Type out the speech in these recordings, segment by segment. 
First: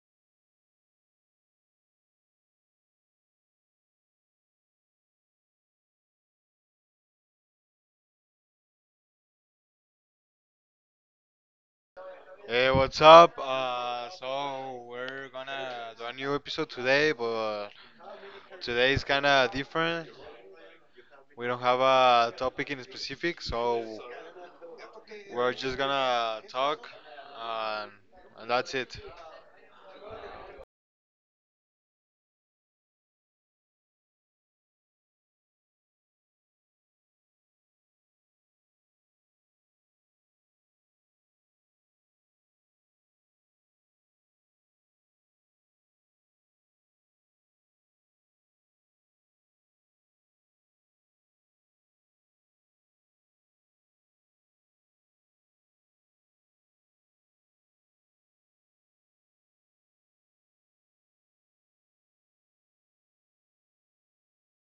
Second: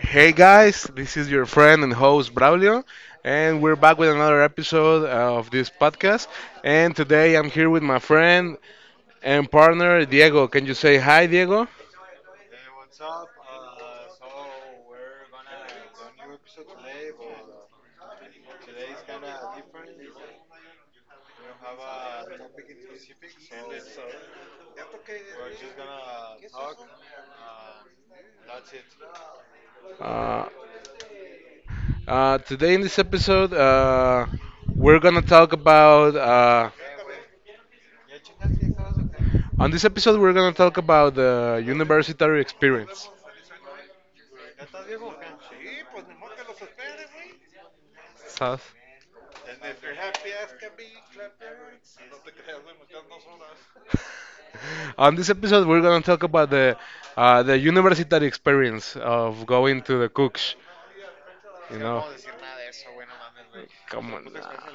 Hey guys, this is your friend and host Braulio, and we're back with another episode of this podcast. And today I'm here with my friend and partner Diego. Can you say hi, Diego? Hey, what's up? So we're gonna do a new episode today, but today is kinda different. We don't have a topic in specific, so we're just gonna talk, and, and that's it. Uh, today in this episode, we're gonna talk about. On this episode, we're gonna talk about the university experience. Sas. On this episode, we're going to talk about the the university experience of going to the cooks. You know, come on. Nah.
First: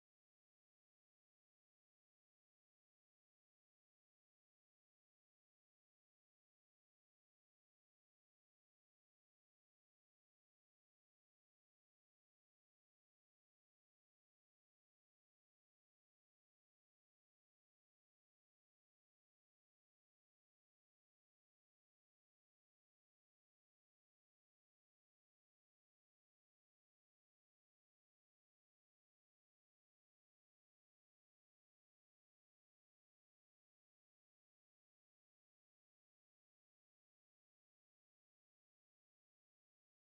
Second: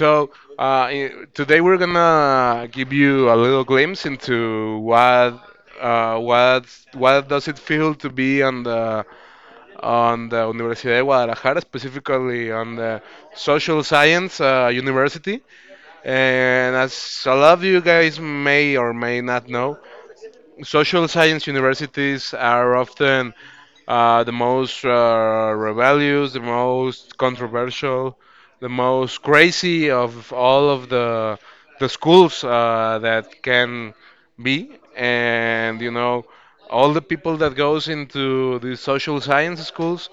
So today we're gonna give you a little glimpse into what uh, what what does it feel to be on the Universidad de Guadalajara, specifically on the social science university. And as a lot of you guys may or may not know, social science universities are often the most rebellious, the most controversial, the most crazy of all of the schools that can be, and you know, all the people that goes into the social science schools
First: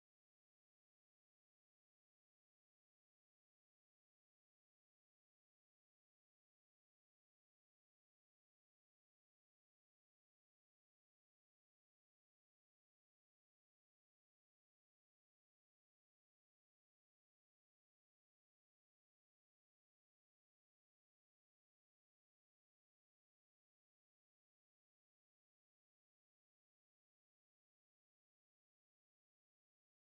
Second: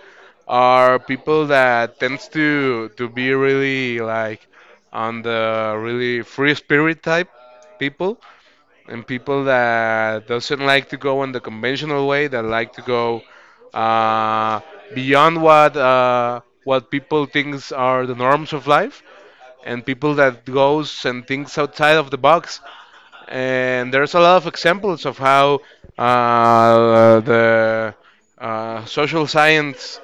are people that tends to be really like on the really free spirit type people, and people that doesn't like to go in the conventional way, that like to go uh, beyond what what people thinks are the norms of life, and people that goes and thinks outside of the box. And there's a lot of examples of how the social science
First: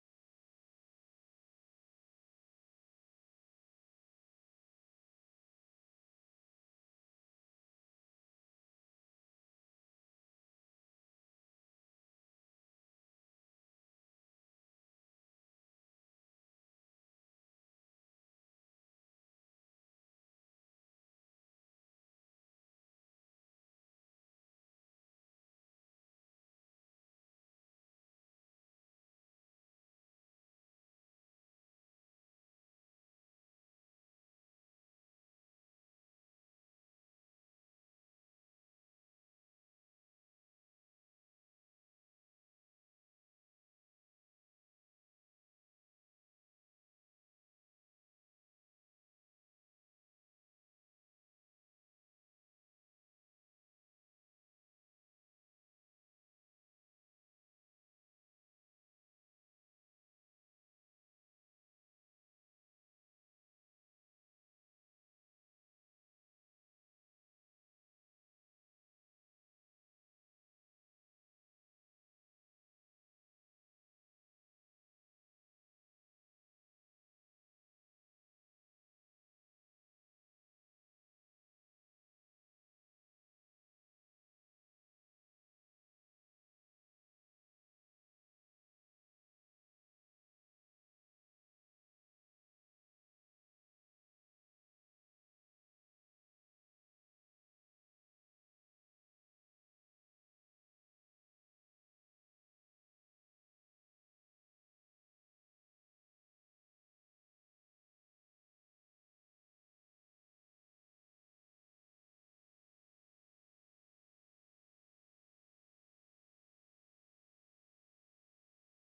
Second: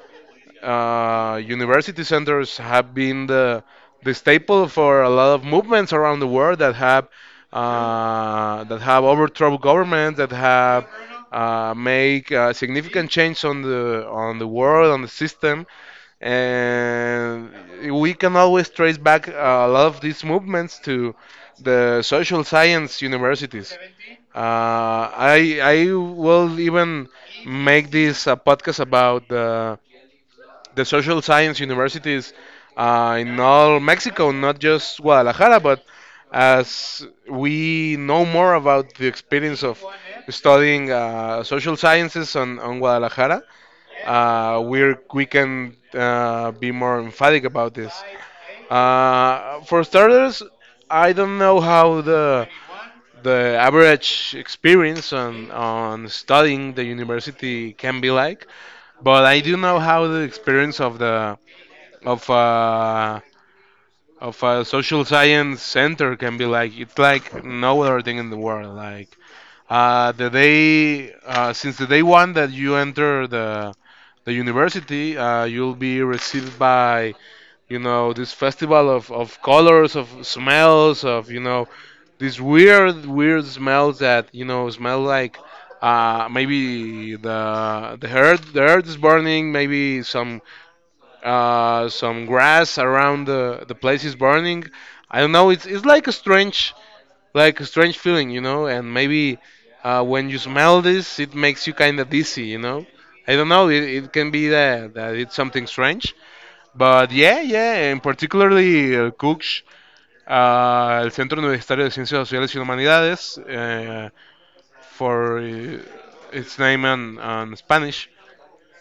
university centers have been the staple for a lot of movements around the world that have that have overthrown governments, that have make significant change on the world, on the system, and we can always trace back a lot of these movements to the social science universities. Uh, I I will even make this a podcast about the social science universities in all Mexico, not just Guadalajara, but as we know more about the experience of studying social sciences on Guadalajara, we can be more emphatic about this. For starters, I don't know how the average experience on studying the university can be like, but I do know how the experience of the of a of a social science center can be like. It's like no other thing in the world. Like the day since the day one that you enter the university, you'll be received by, you know, this festival of colors, of smells, of, you know, these weird smells that, you know, smell like. Maybe the earth is burning. Maybe some grass around the place is burning. I don't know. It's like a strange feeling, you know. And maybe when you smell this, it makes you kind of dizzy, you know. I don't know. It can be that that it's something strange. But yeah, yeah. And particularly Cooks, el Centro Universitario de Ciencias Sociales y Humanidades, for its name in Spanish,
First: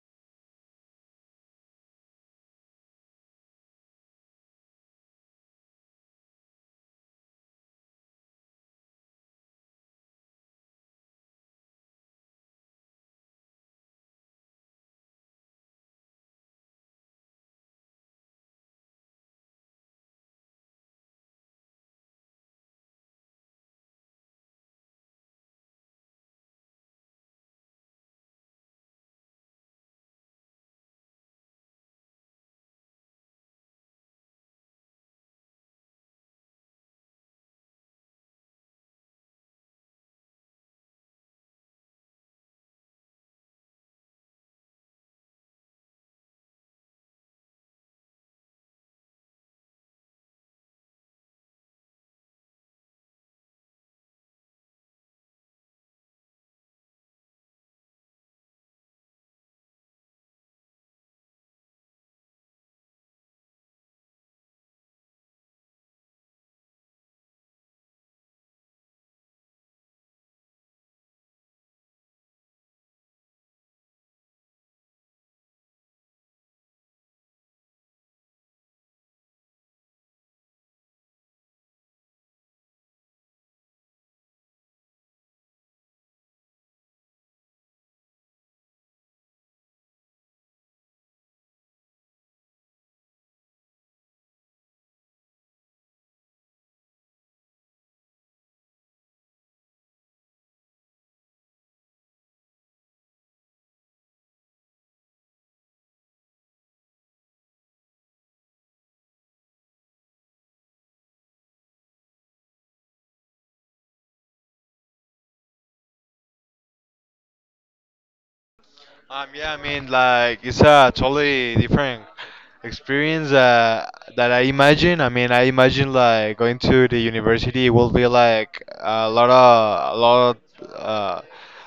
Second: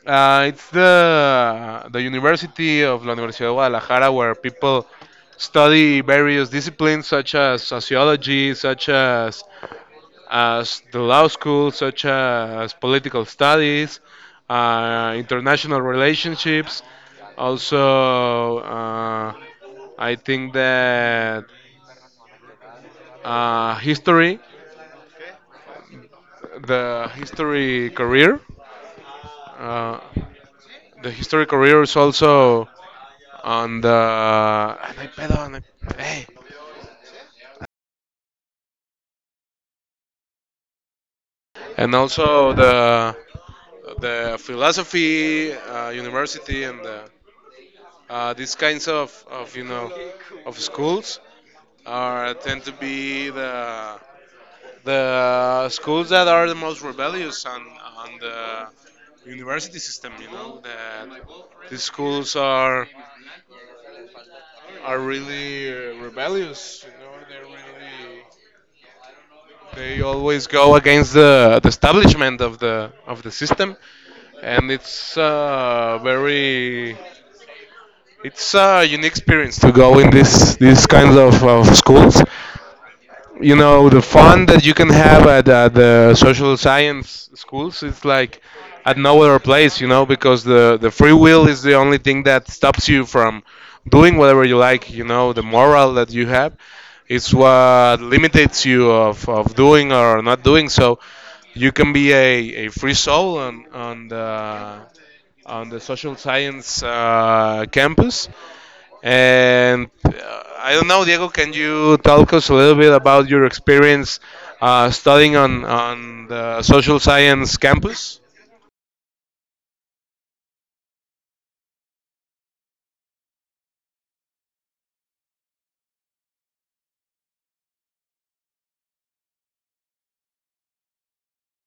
it's the University of La Universidad de Guadalajara, where people study various disciplines such as sociology, such as the law school, such as political studies, international relationships. Also, I think that history, the history career, uh, the history career is also, and I pedal and I, hey, and also the philosophy university, and the, these kinds of, you know, of schools, are tend to be the schools that are the most rebellious on the university system. You know that these schools are really rebellious. You know, they're really... They always go against the establishment of the system, and it's very it's a unique experience to go in this these kinds of schools, you know, the fun that you can have at the social science schools, it's like at no other place, you know, because the free will is the only thing that stops you from doing whatever you like, you know, the moral that you have is what limits you of doing or not doing, so you can be a free soul on the social science campus, and I don't know, Diego, can you talk us a little bit about your experience studying on the social science campus? Yeah, I mean, like, it's a totally different experience that I imagine. I mean, I imagine like going to the university will be like a lot of,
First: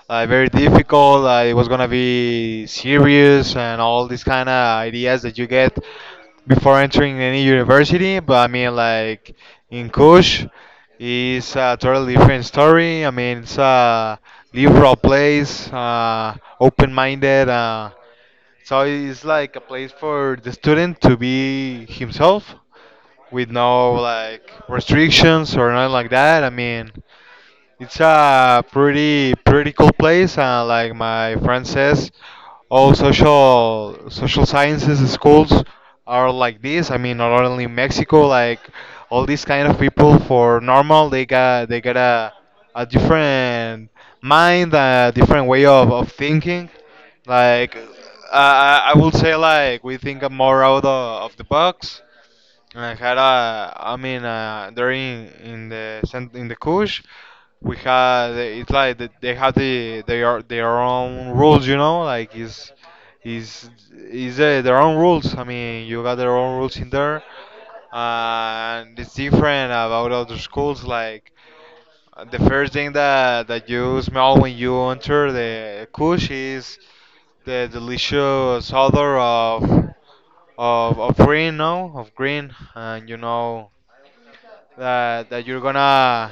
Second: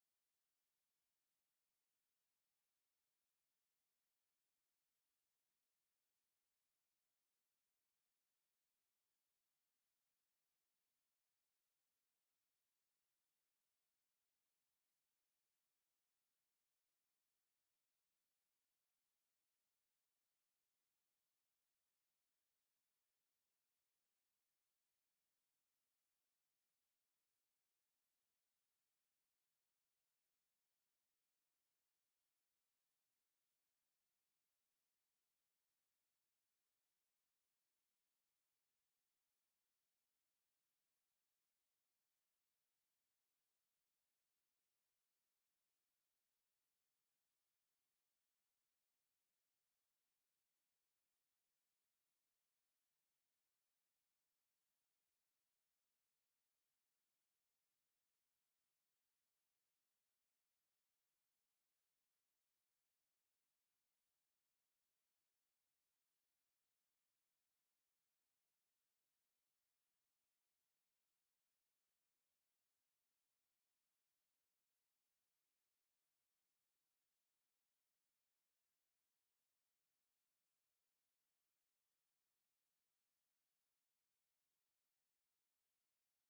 like very difficult. It was gonna be serious and all these kind of ideas that you get before entering any university. But I mean, like in Kush. It's a totally different story. I mean, it's a liberal place, open-minded. So it's like a place for the student to be himself with no like restrictions or nothing like that. I mean, it's a pretty cool place, and like my friend says, all social sciences schools are like this. I mean, not only in Mexico, like all these kind of people for normal, they got a different mind, a different way of thinking. Like I would say, like we think more out of the box. I had a, I mean, during in the Kush, we had it's like they have their own rules, you know, like is their own rules. I mean, you got their own rules in there, and it's different about other schools. Like the first thing that you smell when you enter the Kush is the delicious odor of of green, no, of green, and you know that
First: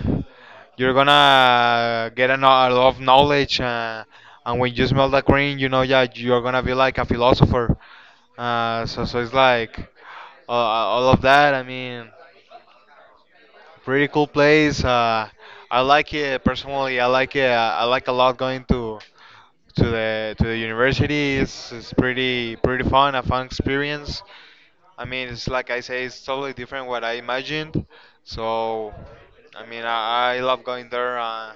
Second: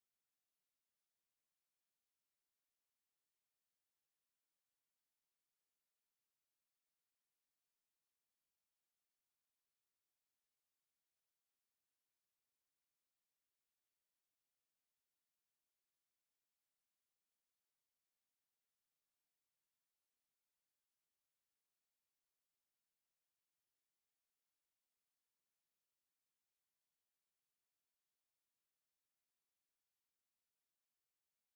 you're gonna get a, no- a lot of knowledge and when you smell that green you know, yeah, you're gonna be like a philosopher. So it's like, all of that. I mean pretty cool place. I like it, personally, I like it. I like a lot going to to the university. It's pretty fun, a fun experience. I mean, it's like I say, it's totally different what I imagined. So, I mean, I love going there.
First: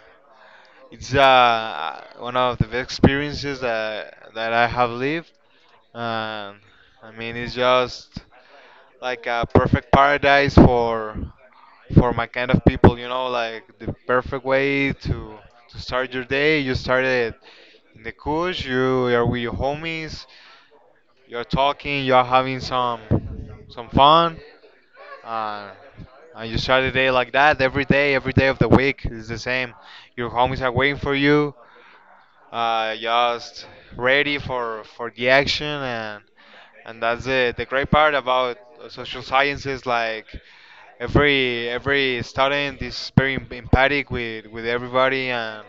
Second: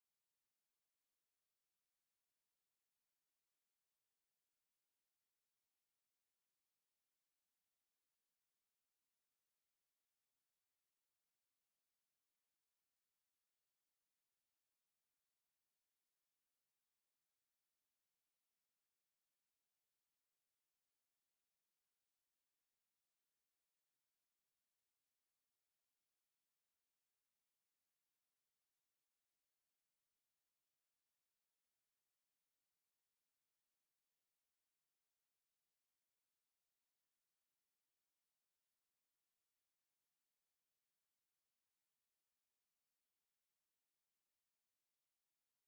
It's one of the best experiences that I have lived. Um, I mean, it's just like a perfect paradise for my kind of people. You know, like the perfect way to start your day. You start it in the couch. You are with your homies. You're talking. You're having some fun, uh, and you start the day like that every day of the week is the same. Your homies are waiting for you, just ready for the action, and that's the great part about social sciences. Like every student is very empathic with everybody, and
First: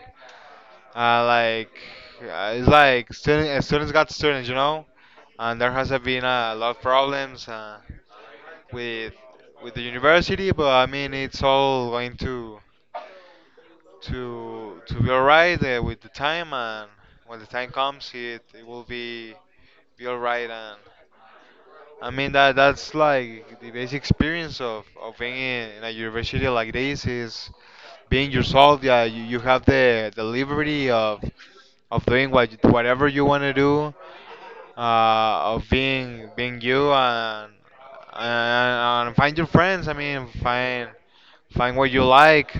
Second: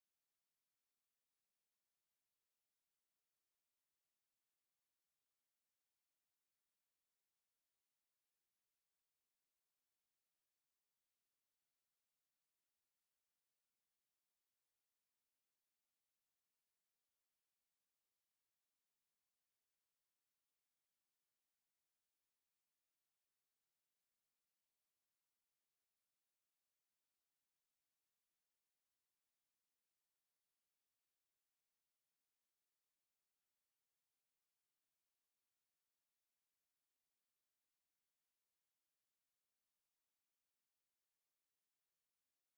uh, like it's like student, students got students, you know, and there has been a lot of problems. With the university, but I mean it's all going to be alright, with the time, and when the time comes, it will be alright. And I mean that's like the basic experience of being in a university like this is being yourself. Yeah, you have the liberty of doing whatever you want to do, of being you, and, and find your friends. I mean, find what you like,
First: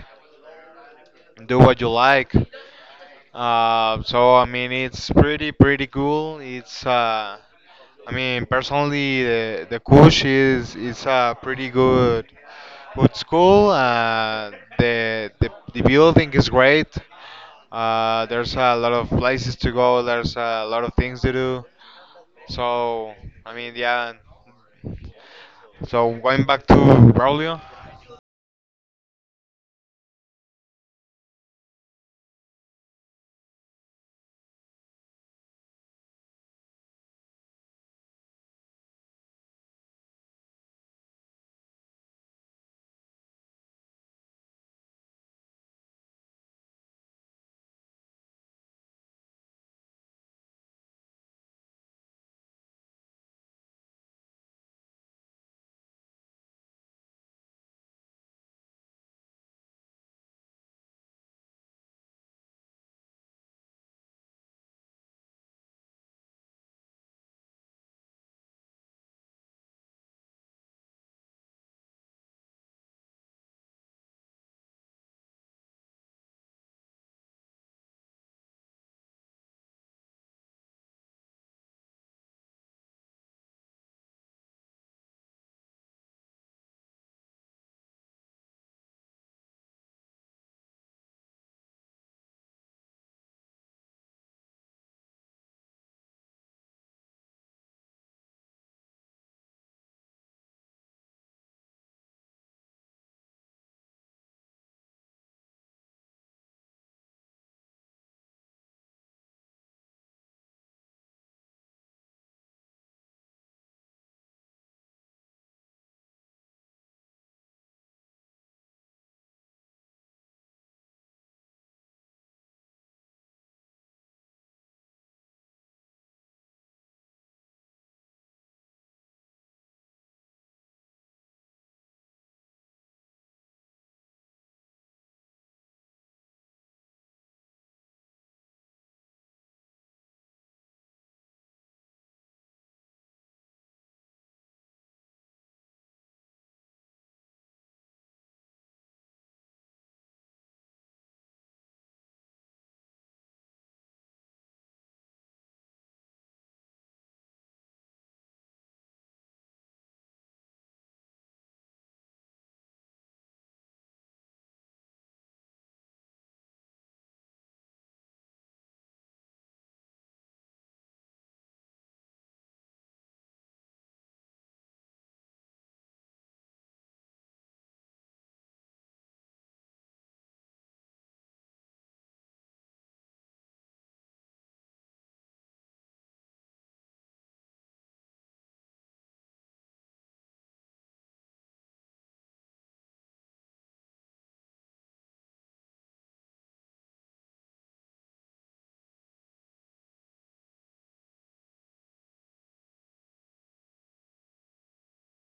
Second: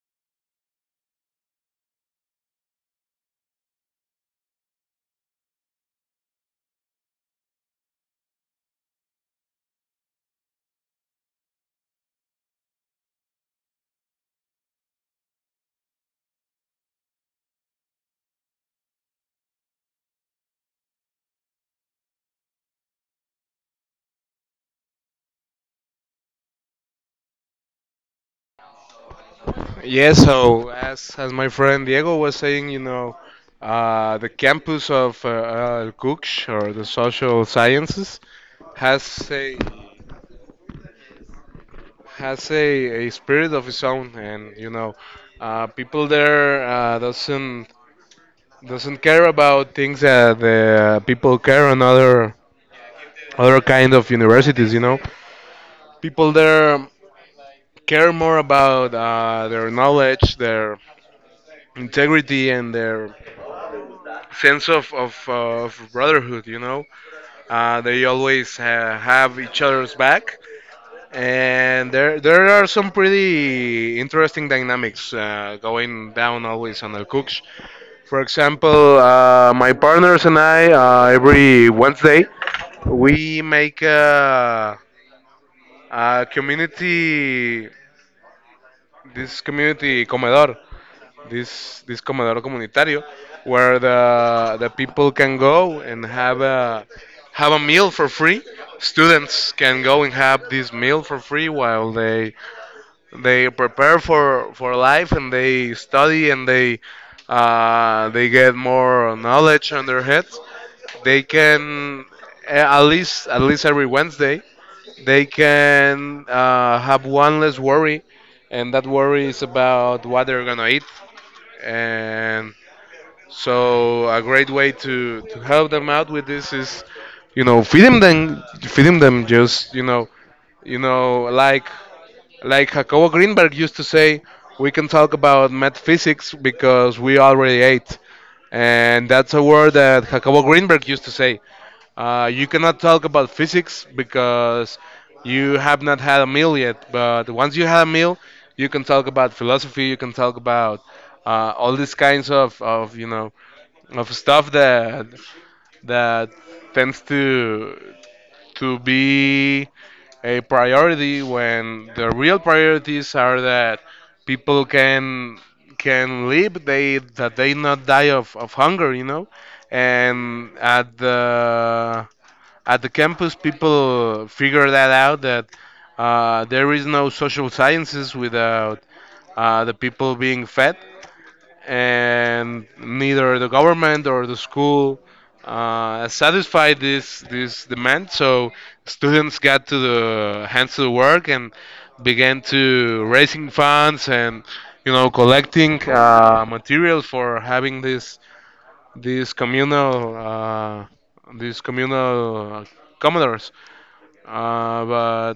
do what you like. So I mean, it's pretty cool. It's I mean, personally, the Kush is a pretty good school. The the building is great. There's a lot of places to go. There's a lot of things to do. So, I mean, yeah. So going back to Braulio. Yes, so as my friend Diego was saying, you know, the campus of Guch, or the social sciences, has a spirit of its own, and, you know, people there doesn't care about things that the people care on other other kind of universities, you know, people there care more about their knowledge, their integrity and their sense of brotherhood, you know, they always have each other's back, and there are some pretty interesting dynamics going down always on the cooks. For example, my partners and I, every Wednesday we make a community, this community comedor, this comedor comunitario, where the people can go and have a meal for free. Students can go and have this meal for free while they prepare for life, and they study, and they they get more knowledge on their heads. They can, at least every Wednesday, they can have one less worry, and that worry is about what they're gonna eat. And so, a great way to help them out with this is, you know, feeding them just, you know, you know, like like Jacobo Greenberg used to say, we can talk about metaphysics because we already ate. And that's a word that Jacobo Greenberg used to say. You cannot talk about physics because you have not had a meal yet. But once you have a meal, you can talk about philosophy. You can talk about all these kinds of, you know, of stuff that that tends to be a priority when the real priorities are that people can live. They, that they not die of hunger, you know, and at the campus people figure that out, that there is no social sciences without the people being fed, and neither the government or the school satisfied this this demand, so students got to the hands to the work, and began to raising funds, and, you know, collecting materials for having this this communal these communal commoners. But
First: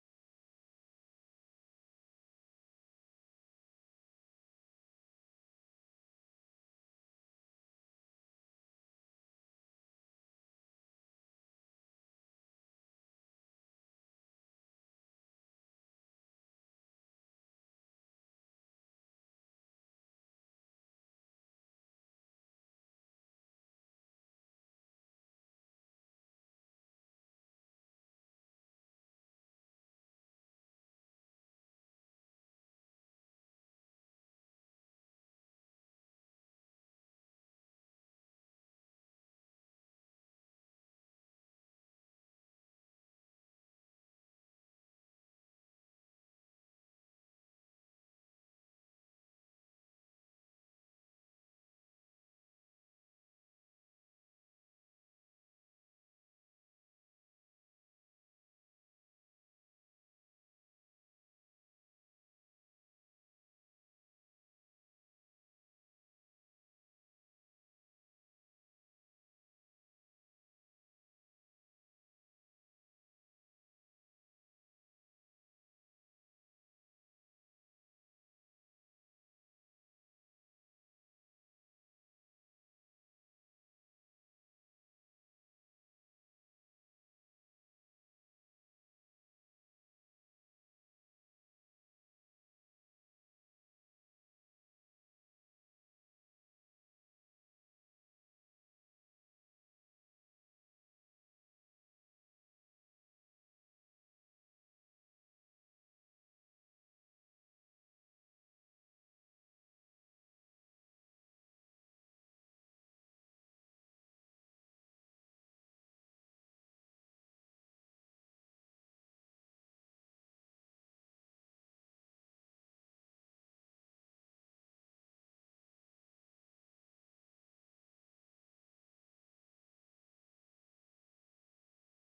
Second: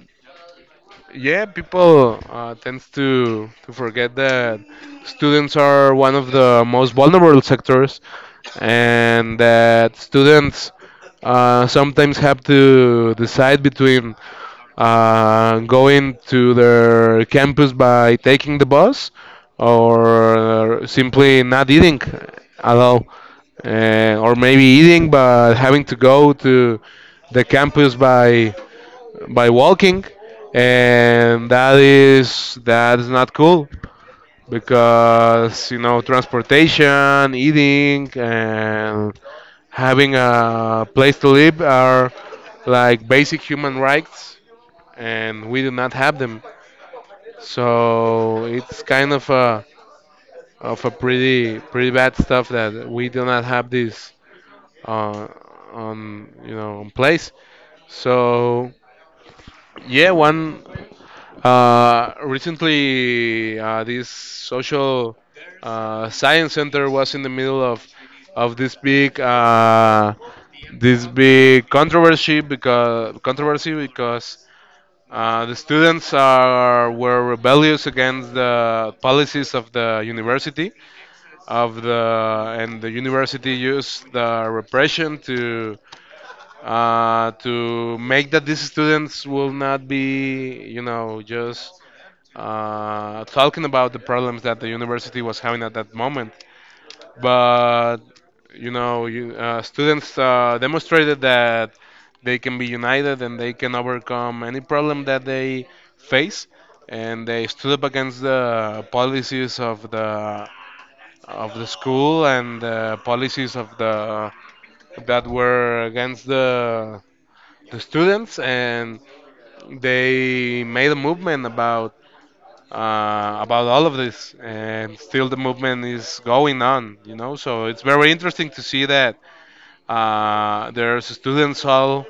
yeah, people tends to forget that students are one of the most vulnerable sectors, and that students sometimes have to decide between going to their campus by taking the bus, or simply not eating at all, or maybe eating but having to go to the campus by walking, and that is that's not cool, because, you know, transportation, eating, and having a place to live are like basic human rights, and we do not have them. So it's kind of a pretty pretty bad stuff that we do not have this uh, on, you know, on place. So yeah, one... recently, this social science center was in the middle of this big this big controversy because the students are were rebellious against the policies of the university of the, and the university used the repression to make that these students will not be, you know, just talking about the problems that the university was having at that moment. But, you know, students demonstrated that they can be united, and they can overcome any problem that they face, and they stood up against the policies of the school, and the policies of the, that were against the students, and they made a movement about about all of this, and still the movement is going on. You know, so it's very interesting to see that there's students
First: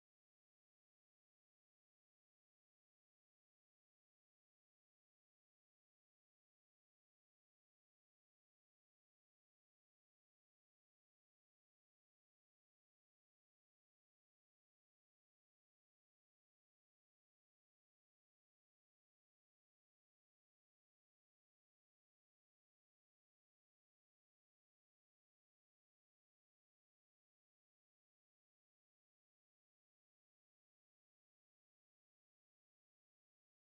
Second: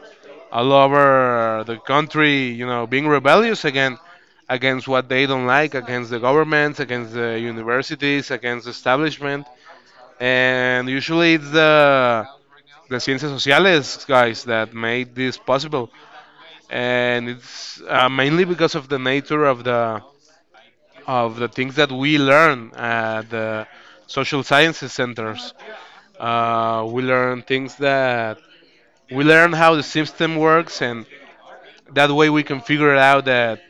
all over the country, you know, being rebellious again against what they don't like, against the governments, against the universities, against the establishment, and usually it's the ciencias sociales guys that made this possible, and it's mainly because of the nature of the things that we learn at the social sciences centers. We learn things, that we learn how the system works, and that way we can figure it out that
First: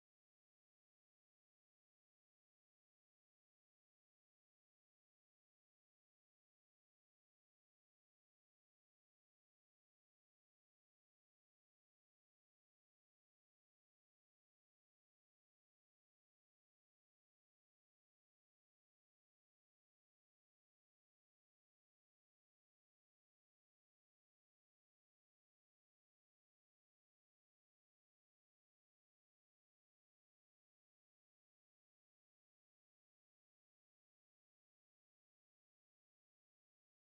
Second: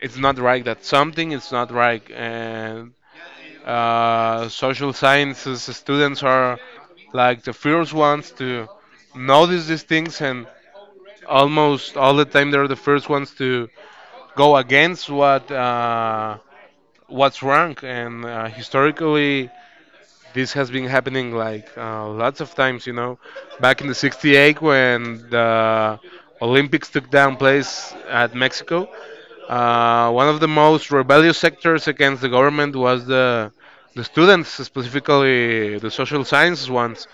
it's not right, that something is not right. And social sciences students are like the first ones to notice these things, and almost all the time they're the first ones to go against what. What's wrong, and historically, this has been happening like lots of times, you know. Back in the 68 when the Olympics took down place at Mexico, one of the most rebellious sectors against the government was the students, specifically the social sciences ones.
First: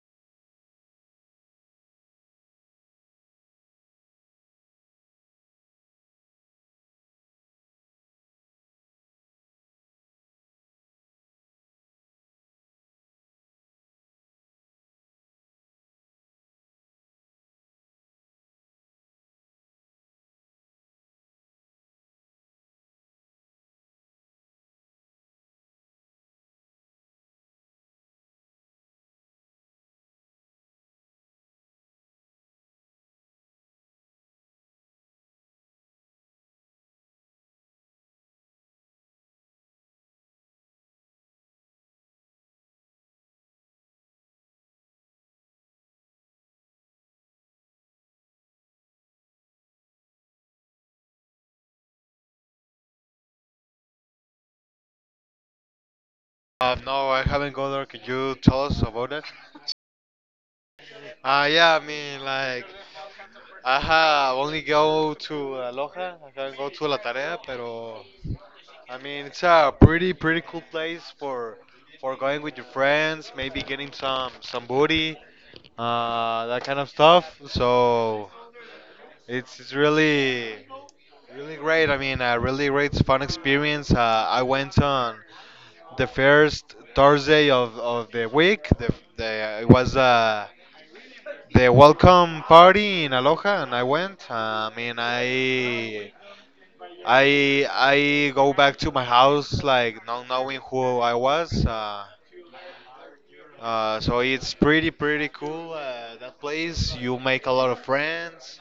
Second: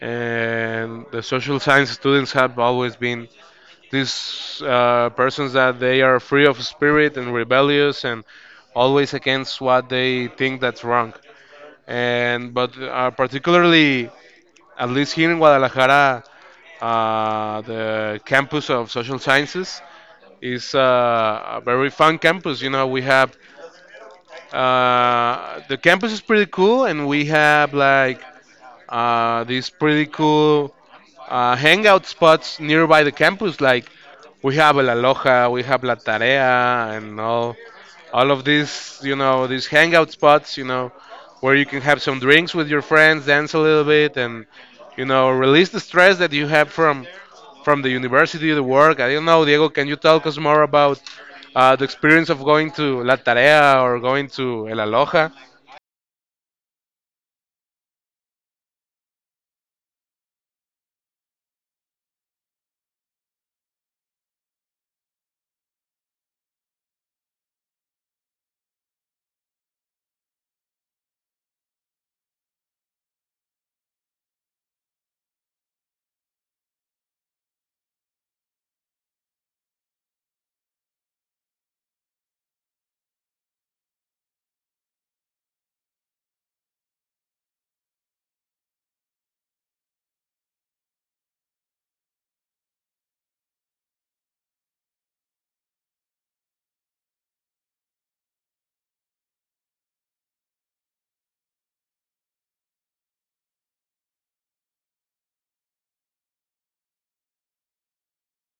And the social science students have always been these persons that they are free of spirit and rebellious and always against what they think that's wrong and but particularly at least here in Guadalajara, the campus of social sciences is a very fun campus. You know, we have the campus is pretty cool, and we have like these pretty cool hangout spots nearby the campus, like. We have El Aloha, we have La Tarea, and all of these, you know, these hangout spots, where you can have some drinks with your friends, dance a little bit, and release the stress that you have from the university, the work. I don't know, Diego, can you tell us more about the experience of going to La Tarea or going to El Aloha? No, I haven't gone there. Could you tell us about it? Yeah, I mean, like, I have only go to Aloha. I haven't go to La Tarea, pero I mean, it's a pretty, pretty cool place for going with your friends, maybe getting some booty, that kind of stuff. So it's really great. I mean, a really great fun experience. I went on the first Thursday of the week. It was the welcome party in Aloha, and I went. I mean, I go back to my house like not knowing who I was. So it's pretty cool. That place you make a lot of friends.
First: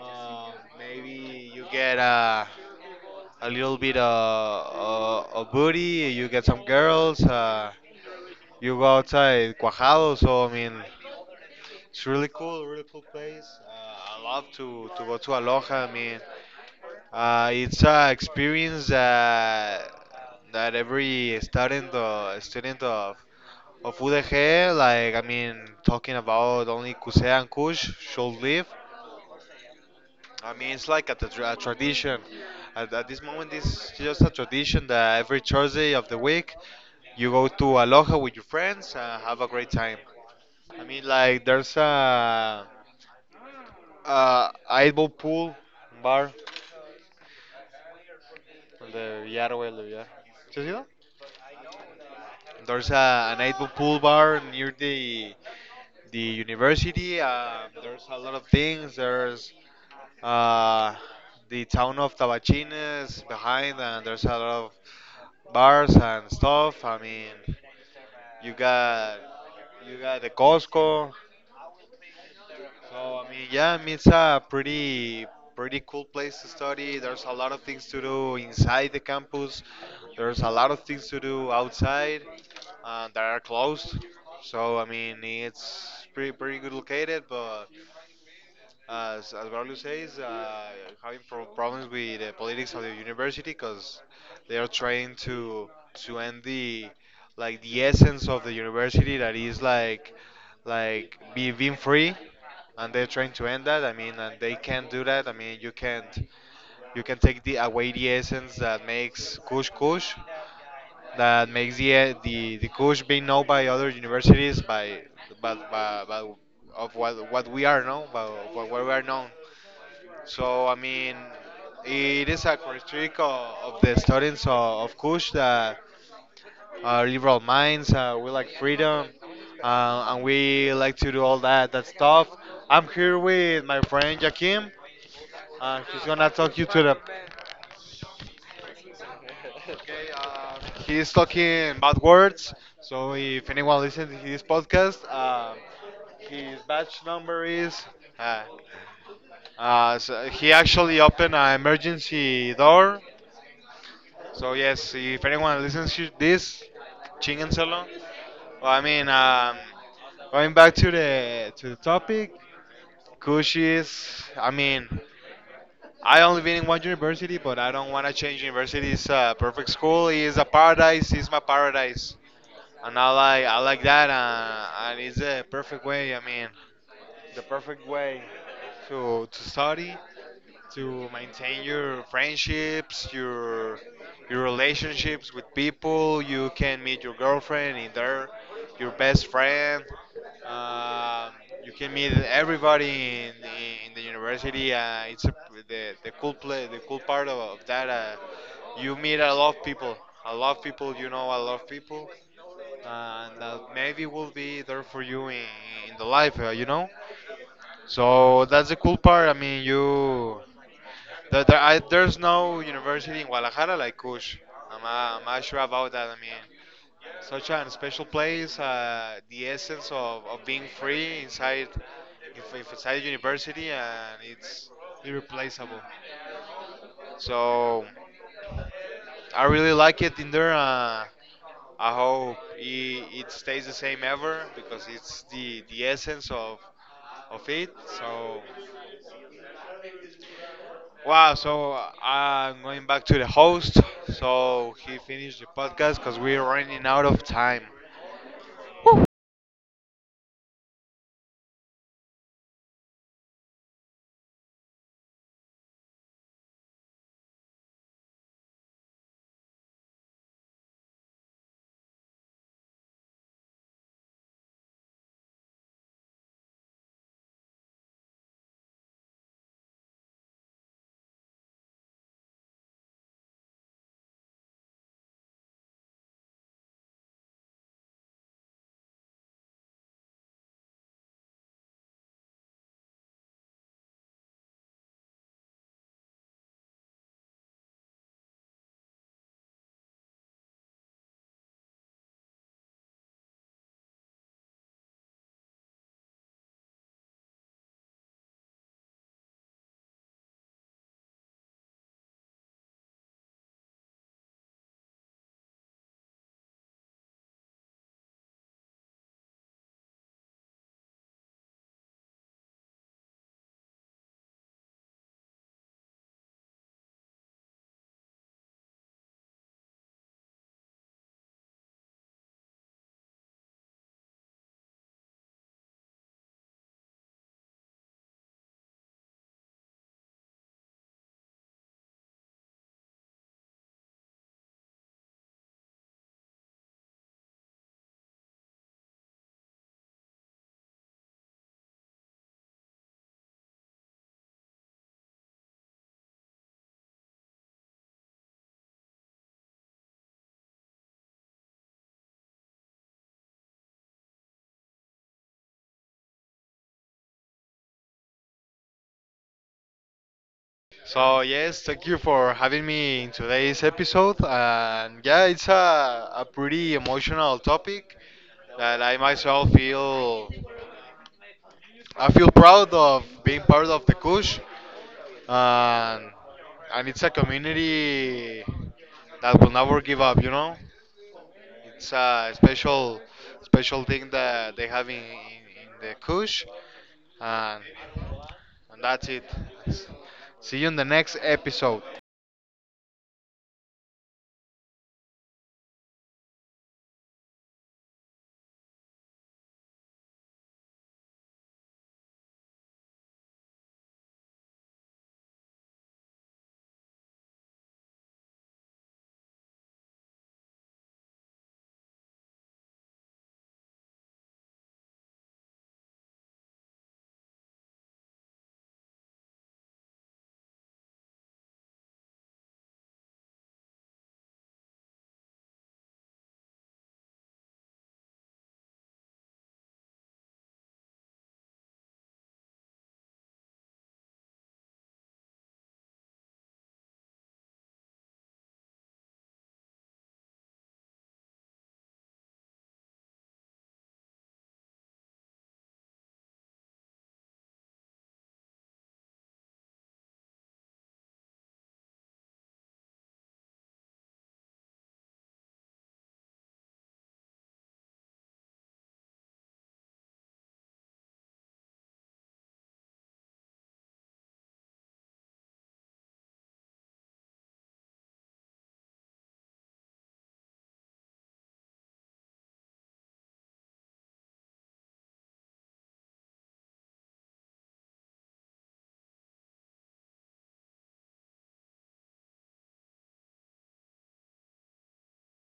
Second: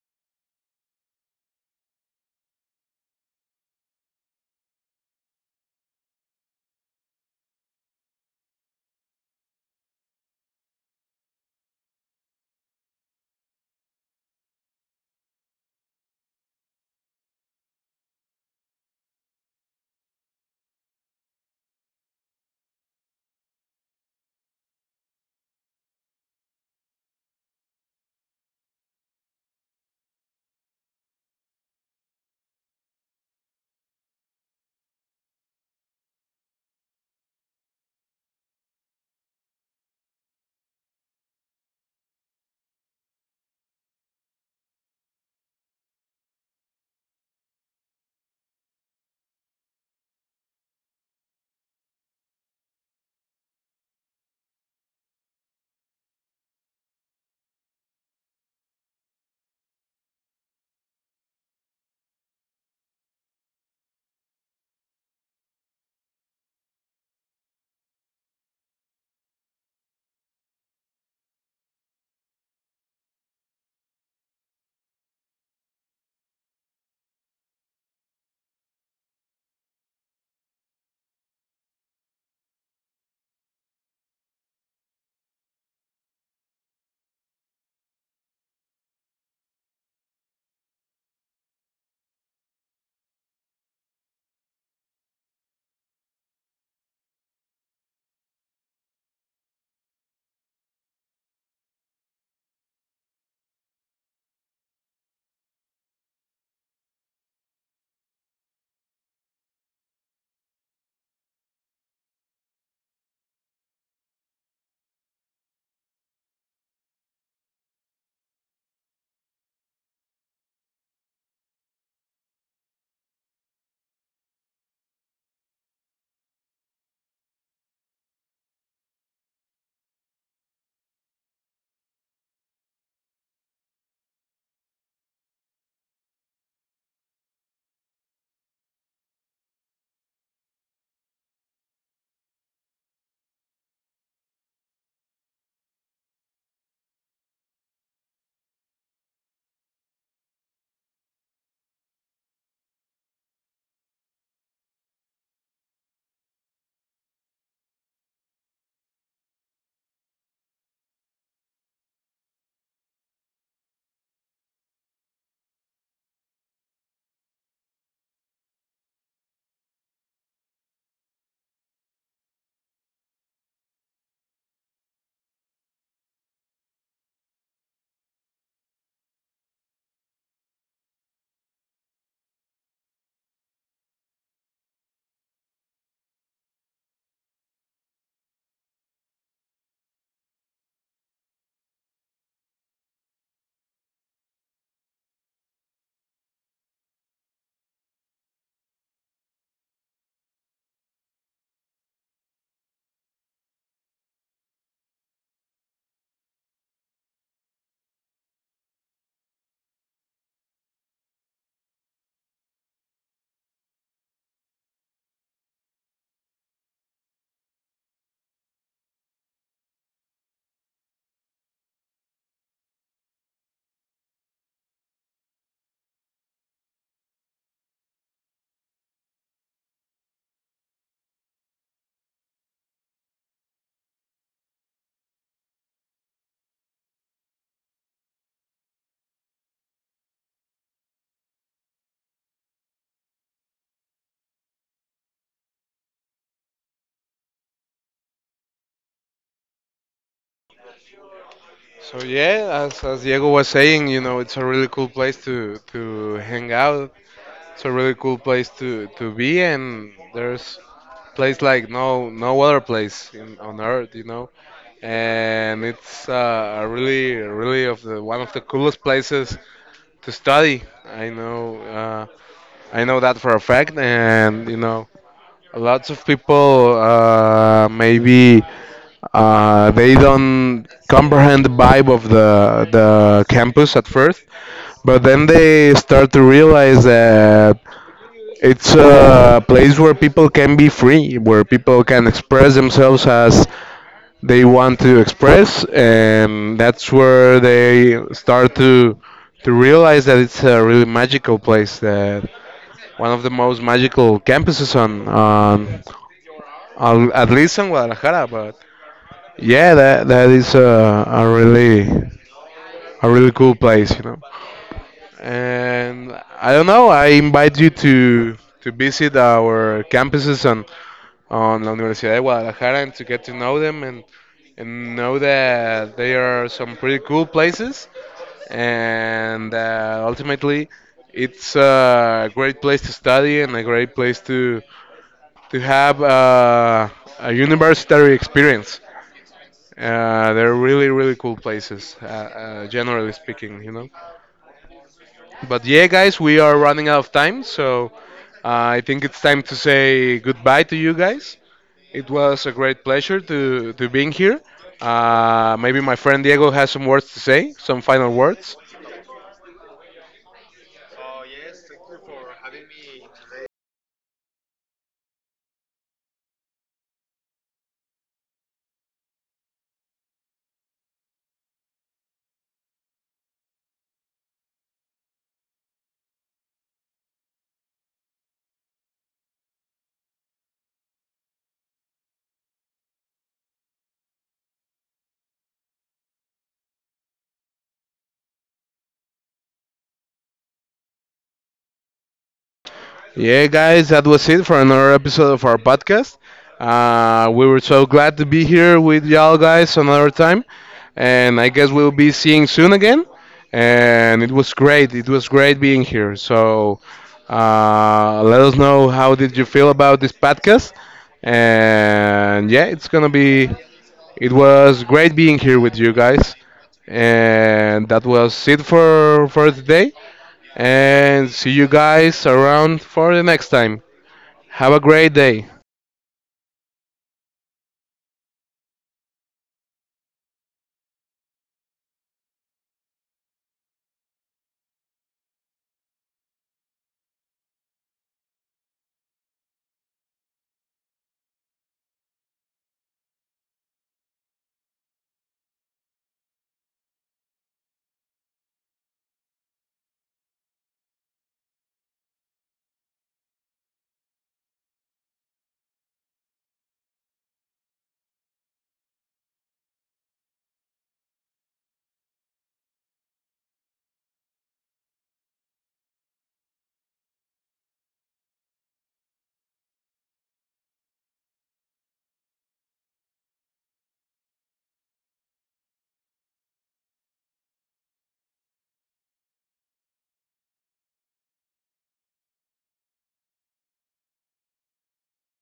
Um, Maybe you get a little bit of booty. You get some girls. You go outside Cuajado, so I mean, it's really cool, really cool place. I love to go to Aloha. I mean, it's an experience that every student of UDG, like I mean, talking about only Kusea and Kush should live. I mean, it's like a tradition. At this moment, it's just a tradition that every Thursday of the week, you go to Aloha with your friends and have a great time. I mean, like there's a eyeball pool bar on the Villar güey, the Villar. ¿Sí has ido? There's a an eight ball pool bar near the university. There's a lot of things. There's uh, the town of Tabachines behind, and there's a lot of bars and stuff. I mean, you got you got the Costco. So I mean, yeah, I mean, it's a pretty cool place to study. There's a lot of things to do inside the campus. There's a lot of things to do outside that are closed. So I mean, it's pretty good located, but as Braulio says, having problems with the politics of the university because they are trying to end the like the essence of the university that is like being free, and they're trying to end that. I mean, and they can't do that. I mean, you can't you can take the away the essence that makes Kush Kush, that makes the the Kush being known by other universities by but by, of what we are known by what we are known. So I mean, it is a characteristic of the students of Kush that are liberal minds. We like freedom, and we like to do all that stuff. I'm here with my friend Jakim. He's gonna talk you to the. Okay, he's talking bad words. So if anyone listens to his podcast, his batch number is. Uh, so he actually opened an emergency door. So yes, if anyone listens to this, Chingan Salon. Well, I mean, going back to the topic, cushies. I mean, I only been in one university, but I don't want to change university. It's a perfect school. It's a paradise. It's my paradise, and I like that. And it's the perfect way. I mean, the perfect way to study to maintain your friendships, your relationships with people. You can meet your girlfriend in there, your best friend. Um, you can meet everybody in the university. It's a, the cool part of that. You meet a lot of people, a lot of people. You know a lot of people, and that maybe will be there for you in the life. You know. So that's the cool part. I mean, you. There's no university in Guadalajara like Kush. I'm not sure about that. I mean, such a special place, the essence of being free inside, if inside university, and it's irreplaceable. So I really like it in there. I hope it stays the same ever because it's the essence of it. So wow, so I'm going back to the host. So he finished the podcast because we're running out of time. So yeah, as Diego was saying, you know, it's a really cool place to hang out. It's a really cool place to be, and there's place like no other place in, on earth, you know. And it's a really really of the one of the coolest places to study. I know that for a fact, and you know lots of people maybe they don't comprehend the vibe of the campus at first, but then they start to realize that it's a place where people can be free, where people can express themselves as they want to express, and that's where they start to realize that it's a really magical place. That one of the most magical campuses on at least in Guadalajara. But yeah, that is a really cool place, you know. And I don't know. I invite you to visit our campuses and on La Universidad de Guadalajara and to get to know them and know that they are some pretty cool places and ultimately it's a great place to study and a great place to have a university experience. They're really really cool places, generally speaking, you know. But yeah, guys, we are running out of time, so I think it's time to say goodbye to you guys. It was a great pleasure to being here. Maybe my friend Diego has some words to say, some final words. So yes, thank you for having me in today's episode. And yeah, it's a pretty emotional topic that I myself feel I feel proud of being part of the Kush. And it's a community that will never give up, you know? It's a special thing that they have in the Kush, and that's it. See you in the next episode. Yeah, guys, that was it for another episode of our podcast. We were so glad to be here with y'all guys another time. And I guess we'll be seeing soon again. And it was great. It was great being here. So let us know how did you feel about this podcast. And yeah, it's going to be It was great being here with you guys. And that was it for today. And see you guys around for the next time. Have a great day.